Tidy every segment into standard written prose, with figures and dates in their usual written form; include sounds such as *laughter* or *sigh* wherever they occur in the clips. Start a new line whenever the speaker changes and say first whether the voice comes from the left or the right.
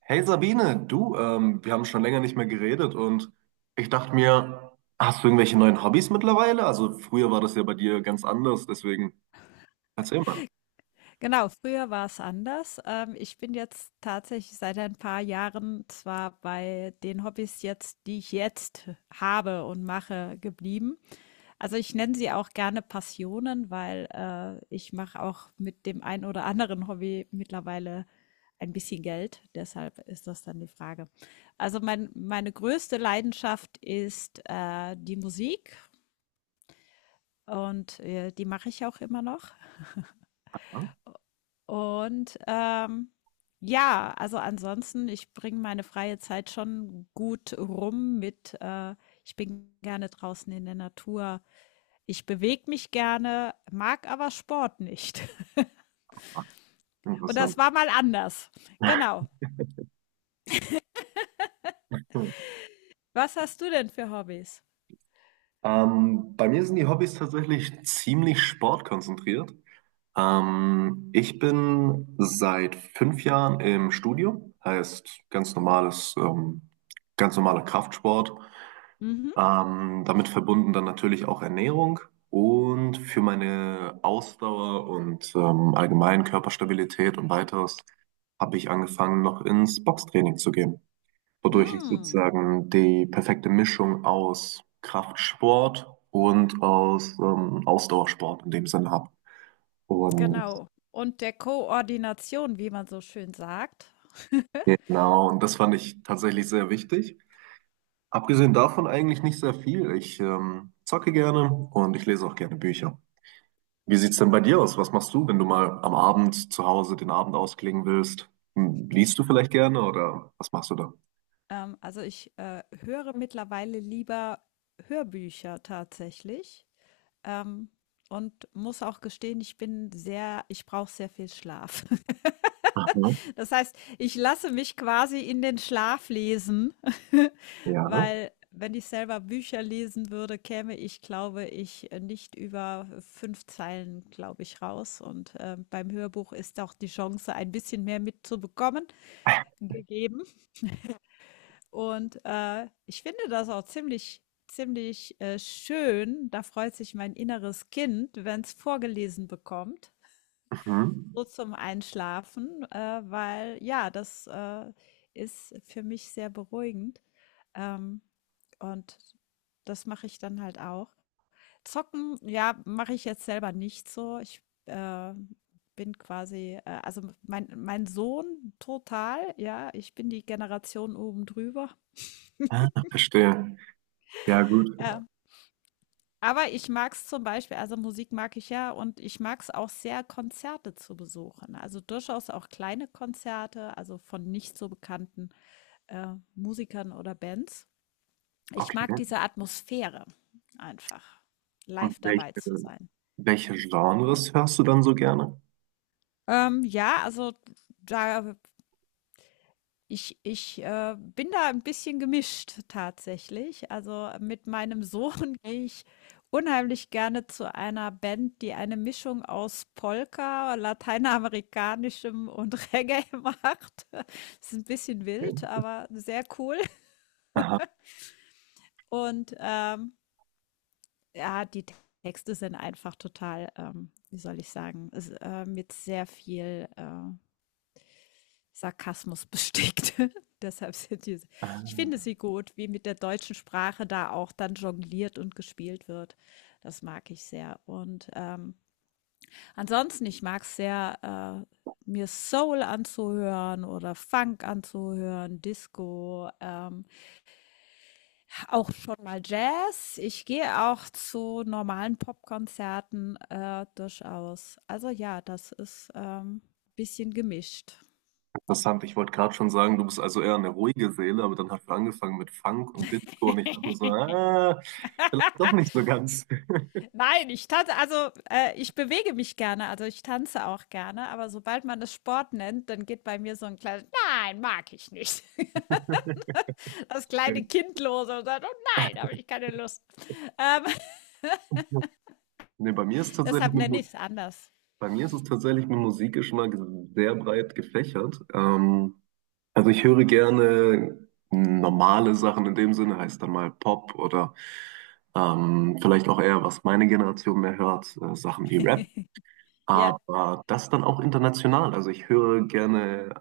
right: Hey Sabine, du, wir haben schon länger nicht mehr geredet und ich dachte mir, hast du irgendwelche neuen Hobbys mittlerweile? Also früher war das ja bei dir ganz anders, deswegen erzähl mal.
left: Genau, früher war es anders. Ich bin jetzt tatsächlich seit ein paar Jahren zwar bei den Hobbys jetzt, die ich jetzt habe und mache, geblieben. Also ich nenne sie auch gerne Passionen, weil ich mache auch mit dem ein oder anderen Hobby mittlerweile ein bisschen Geld. Deshalb ist das dann die Frage. Also meine größte Leidenschaft ist die Musik und die mache ich auch immer noch.
right: Ja?
left: Und, ähm, ja, also ansonsten, ich bringe meine freie Zeit schon gut rum mit, ich bin gerne draußen in der Natur. Ich bewege mich gerne, mag aber Sport nicht. *laughs*
right: Ah,
left: Und
right: interessant.
left: das war mal anders. Genau.
right: Hm.
left: Was hast du denn für Hobbys?
right: Bei mir sind die Hobbys tatsächlich ziemlich sportkonzentriert. Ich bin seit fünf Jahren im Studio, heißt ganz normales, ganz normaler Kraftsport.
left: Mhm.
right: Damit verbunden dann natürlich auch Ernährung und für meine Ausdauer und allgemein Körperstabilität und weiteres habe ich angefangen, noch ins Boxtraining zu gehen, wodurch ich
left: Hm,
right: sozusagen die perfekte Mischung aus Kraftsport und aus Ausdauersport in dem Sinne habe. Und
left: genau. Und der Koordination, wie man so schön sagt. *laughs*
right: genau, und das fand ich tatsächlich sehr wichtig. Abgesehen davon eigentlich nicht sehr viel. Ich zocke gerne und ich lese auch gerne Bücher. Wie sieht's denn bei dir aus? Was machst du, wenn du mal am Abend zu Hause den Abend ausklingen willst? Hm, liest du vielleicht gerne oder was machst du da?
left: Also höre mittlerweile lieber Hörbücher tatsächlich. ähm, und muss auch gestehen, ich brauche sehr viel Schlaf. *laughs*
right: Aha,
left: Das heißt, ich lasse mich quasi in den Schlaf lesen. *laughs*
right: ja.
left: Weil wenn ich selber Bücher lesen würde, käme ich, glaube ich, nicht über 5 Zeilen, glaube ich, raus. Und beim Hörbuch ist auch die Chance, ein bisschen mehr mitzubekommen, gegeben. Und ich finde das auch ziemlich schön. Da freut sich mein inneres Kind, wenn es vorgelesen bekommt,
right: Mhm.
left: so zum Einschlafen, weil ja, das ist für mich sehr beruhigend. Ähm, und das mache ich dann halt auch. Zocken, ja, mache ich jetzt selber nicht so. Ich bin quasi, also mein Sohn total, ja, ich bin die Generation oben drüber.
right: Verstehe. Ja, gut.
left: Ähm, Aber ich mag's zum Beispiel, also, Musik mag ich ja und ich mag's auch sehr, Konzerte zu besuchen. Also, durchaus auch kleine Konzerte, also, von nicht so bekannten Musikern oder Bands. Ich
right: Okay.
left: mag diese Atmosphäre einfach,
right: Und
left: live dabei zu
right: welche,
left: sein.
right: welche Genres hörst du dann so gerne?
left: Ja, also, da ich bin da ein bisschen gemischt tatsächlich. Also, mit meinem Sohn *laughs* gehe ich unheimlich gerne zu einer Band, die eine Mischung aus Polka, Lateinamerikanischem und *laughs* Reggae macht. Ist ein bisschen
right: Okay.
left: wild, aber sehr cool.
right: Aha.
left: Und ja, die Texte sind einfach total, wie soll ich sagen, s mit sehr viel Sarkasmus bestickt. *laughs* Deshalb sind diese.
right: Ah,
left: Ich finde sie gut, wie mit der deutschen Sprache da auch dann jongliert und gespielt wird. Das mag ich sehr. Und ansonsten, ich mag es sehr, mir Soul anzuhören oder Funk anzuhören, Disco, auch schon mal Jazz. Ich gehe auch zu normalen Popkonzerten durchaus. Also ja, das ist ein bisschen gemischt.
right: interessant. Ich wollte gerade schon sagen, du bist also eher eine ruhige Seele, aber dann hast du angefangen mit Funk und Disco und ich dachte mir so, ah, vielleicht doch nicht so ganz.
left: Nein, ich tanze, also ich bewege mich gerne, also ich tanze auch gerne, aber sobald man es Sport nennt, dann geht bei mir so ein kleines Nein, mag ich nicht. *laughs*
right: *laughs*
left: Das kleine Kind los und sagt, oh nein, habe ich keine Lust. Ähm, *laughs*
right: Nee, bei mir ist tatsächlich
left: Deshalb
right: mit
left: nenne
right: Musik.
left: ich es anders.
right: Bei mir ist es tatsächlich mit Musikgeschmack sehr breit gefächert. Also ich höre gerne normale Sachen in dem Sinne, heißt dann mal Pop oder vielleicht auch eher, was meine Generation mehr hört, Sachen wie Rap.
left: *laughs* Ja,
right: Aber das dann auch international. Also ich höre gerne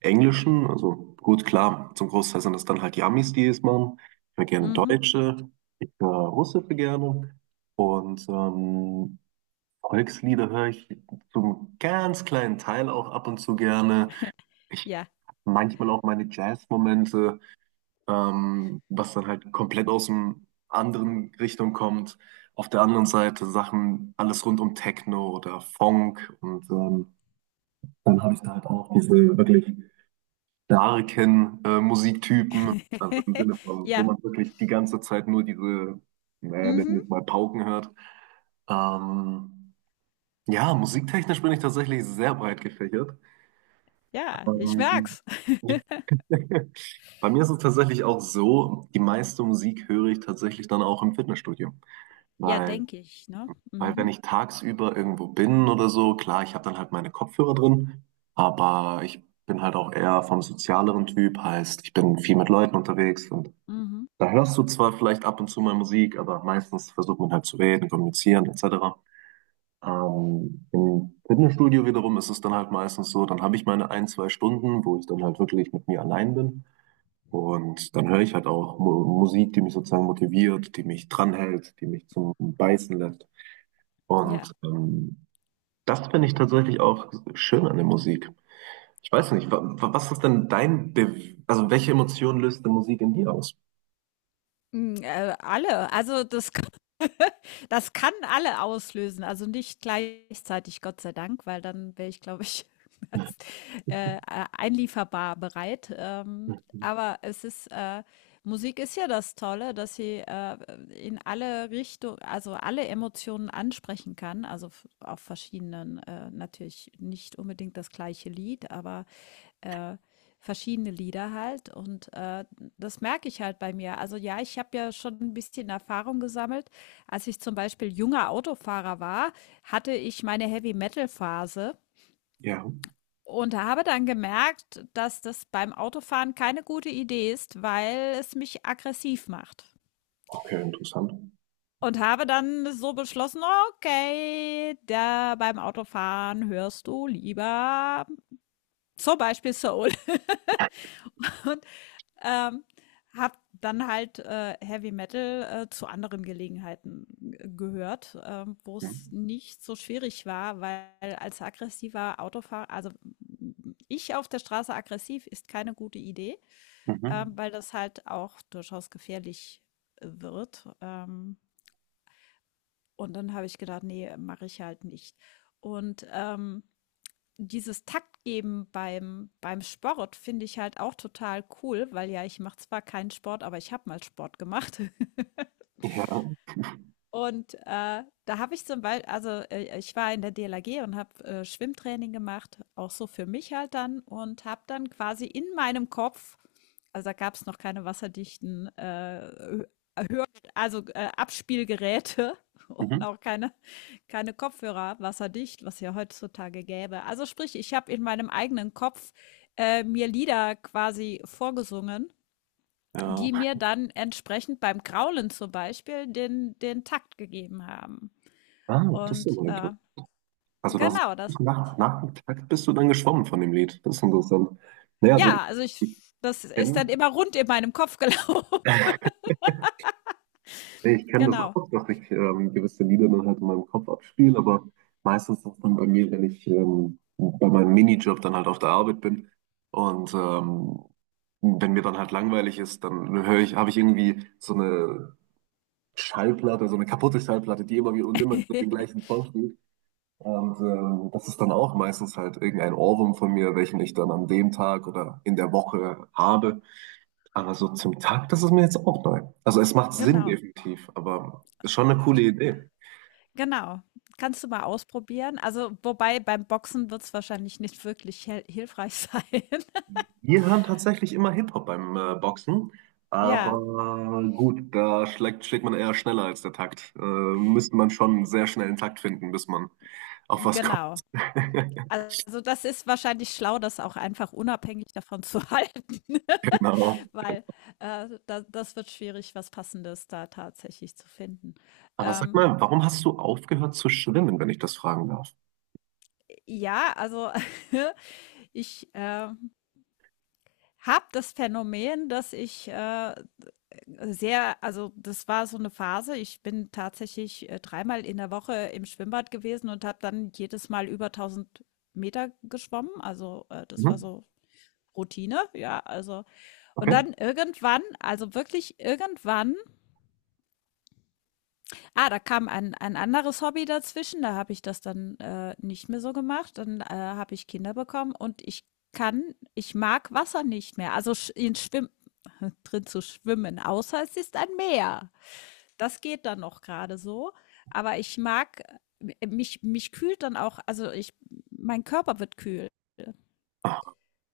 right: Englischen, also gut, klar, zum Großteil sind das dann halt die Amis, die es machen. Ich höre gerne
left: mhm,
right: Deutsche, ich höre Russische gerne und Volkslieder höre ich zum ganz kleinen Teil auch ab und zu gerne. Ich
left: ja.
right: manchmal auch meine Jazz-Momente, was dann halt komplett aus dem anderen Richtung kommt. Auf der anderen Seite Sachen, alles rund um Techno oder Funk und dann habe ich da halt auch diese wirklich starken Musiktypen, also im
left: *laughs*
right: Sinne von, wo
left: Ja,
right: man wirklich die ganze Zeit nur diese, naja, nennen wir
left: mhm,
right: es mal Pauken hört. Ähm, Ja, musiktechnisch bin ich tatsächlich sehr breit gefächert.
left: ja, ich
right: Ähm,
left: merk's.
right: *laughs* bei mir ist es tatsächlich auch so, die meiste Musik höre ich tatsächlich dann auch im Fitnessstudio.
left: Ja,
right: Weil,
left: denke ich, ne?
right: weil wenn
left: Mhm,
right: ich tagsüber irgendwo bin oder so, klar, ich habe dann halt meine Kopfhörer drin, aber ich bin halt auch eher vom sozialeren Typ, heißt, ich bin viel mit Leuten unterwegs und
left: mhm,
right: da hörst du zwar vielleicht ab und zu mal Musik, aber meistens versucht man halt zu reden, kommunizieren etc. Im Fitnessstudio wiederum ist es dann halt meistens so, dann habe ich meine ein, zwei Stunden, wo ich dann halt wirklich mit mir allein bin. Und dann höre ich halt auch Mu Musik, die mich sozusagen motiviert, die mich dranhält, die mich zum Beißen lässt.
left: ja.
right: Und das finde ich tatsächlich auch schön an der Musik. Ich weiß nicht, was ist denn dein, Be also welche Emotion löst die Musik in dir aus?
left: Mm. Alle, also das kann alle auslösen, also nicht gleichzeitig, Gott sei Dank, weil dann wäre ich, glaube ich, *laughs* als, äh, einlieferbar bereit. Ähm,
right: Mhm.
left: aber es ist, Musik ist ja das Tolle, dass sie in alle Richtungen, also alle Emotionen ansprechen kann, also auf verschiedenen, natürlich nicht unbedingt das gleiche Lied, aber äh, verschiedene Lieder halt. Und das merke ich halt bei mir. Also ja, ich habe ja schon ein bisschen Erfahrung gesammelt. Als ich zum Beispiel junger Autofahrer war, hatte ich meine Heavy-Metal-Phase
right: Ja,
left: und habe dann gemerkt, dass das beim Autofahren keine gute Idee ist, weil es mich aggressiv macht.
right: okay, interessant.
left: Und habe dann so beschlossen, okay, da beim Autofahren hörst du lieber zum Beispiel Soul. *laughs* Und Ähm, Hab dann halt Heavy Metal zu anderen Gelegenheiten gehört, wo es
right: Mhm.
left: nicht so schwierig war, weil als aggressiver Autofahrer, also ich auf der Straße aggressiv ist keine gute Idee,
right: Mhm.
left: weil das halt auch durchaus gefährlich wird. Und dann habe ich gedacht, nee, mache ich halt nicht. Und dieses Taktgeben beim Sport finde ich halt auch total cool, weil ja, ich mache zwar keinen Sport, aber ich habe mal Sport gemacht. *laughs*
right: Ja,
left: Und, da habe ich zum Bei also, ich war in der DLRG und habe, Schwimmtraining gemacht, auch so für mich halt dann und habe dann quasi in meinem Kopf, also, da gab es noch keine wasserdichten, Abspielgeräte *laughs* und
right: mhm.
left: auch keine, keine Kopfhörer, wasserdicht, was ja heutzutage gäbe. Also sprich, ich habe in meinem eigenen Kopf mir Lieder quasi vorgesungen, die
right: Ja.
left: mir dann entsprechend beim Graulen zum Beispiel den Takt gegeben haben.
right: Ah, das ist
left: Und
right: immer interessant. Also das ist
left: genau, das,
right: wirklich nach, nach dem Takt bist du dann geschwommen von dem Lied. Das ist interessant. Naja, also ich,
left: ja,
right: ich
left: das ist
right: kenne
left: dann immer rund in meinem Kopf gelaufen.
right: ich
left: *laughs*
right: kenn das
left: Genau.
right: auch, dass ich gewisse Lieder dann halt in meinem Kopf abspiele, aber meistens ist das dann bei mir, wenn ich bei meinem Minijob dann halt auf der Arbeit bin und wenn mir dann halt langweilig ist, dann höre ich, habe ich irgendwie so eine Schallplatte, so eine kaputte Schallplatte, die immer wieder und immer wieder den
left: *laughs*
right: gleichen Song spielt. Und das ist dann auch meistens halt irgendein Ohrwurm von mir, welchen ich dann an dem Tag oder in der Woche habe. Aber so zum Tag, das ist mir jetzt auch neu. Also es macht Sinn
left: Genau,
right: definitiv, aber ist schon eine coole Idee.
left: Genau, kannst du mal ausprobieren. Also, wobei beim Boxen wird es wahrscheinlich nicht wirklich hel hilfreich *laughs* sein.
right: Wir hören tatsächlich immer Hip-Hop beim Boxen, aber
left: Ja,
right: gut, da schlägt, schlägt man eher schneller als der Takt. Müsste man schon einen sehr schnellen Takt finden, bis man auf was kommt.
left: genau.
right: *laughs*
left: Also, das ist wahrscheinlich schlau, das auch einfach unabhängig davon zu *laughs* halten, ne?
right: Genau.
left: Weil, da das wird schwierig, was Passendes da tatsächlich zu finden.
right: Aber sag
left: Ähm,
right: mal, warum hast du aufgehört zu schwimmen, wenn ich das fragen darf?
left: ja, also *laughs* ich habe das Phänomen, dass ich sehr, also, das war so eine Phase. Ich bin tatsächlich, dreimal in der Woche im Schwimmbad gewesen und habe dann jedes Mal über 1.000 Meter geschwommen. Also, das war
right: Mhm.
left: so Routine, ja, also und
right: Okay,
left: dann irgendwann, also wirklich irgendwann, ah, da kam ein anderes Hobby dazwischen, da habe ich das dann, nicht mehr so gemacht. Dann, habe ich Kinder bekommen und kann ich mag Wasser nicht mehr, also sch in Schwimm *laughs* drin zu schwimmen, außer es ist ein Meer. Das geht dann noch gerade so, aber ich mag mich kühlt dann auch, also, ich mein Körper wird kühl,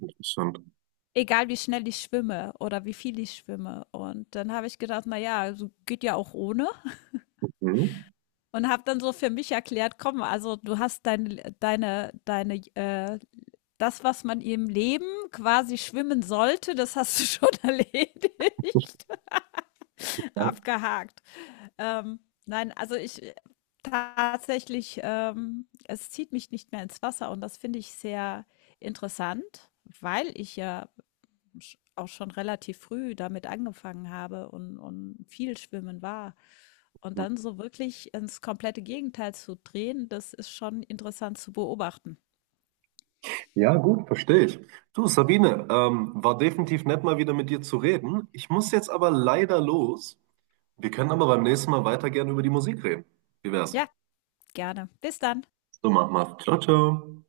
right: interessant.
left: egal wie schnell ich schwimme oder wie viel ich schwimme. Und dann habe ich gedacht: „Na ja, also, geht ja auch ohne“,
right: Mhm.
left: und habe dann so für mich erklärt: „Komm, also, du hast deine, das, was man im Leben quasi schwimmen sollte, das hast du *laughs* schon erledigt.“ *laughs*
right: Ja.
left: Abgehakt. Ähm, nein, also ich tatsächlich, es zieht mich nicht mehr ins Wasser und das finde ich sehr interessant, weil ich auch schon relativ früh damit angefangen habe und viel schwimmen war. Und dann so wirklich ins komplette Gegenteil zu drehen, das ist schon interessant zu beobachten.
right: Ja, gut, verstehe ich. Du, Sabine, war definitiv nett, mal wieder mit dir zu reden. Ich muss jetzt aber leider los. Wir können aber beim nächsten Mal weiter gerne über die Musik reden. Wie wär's?
left: Ja, gerne. Bis dann.
right: So, mach mal. Ciao, ciao.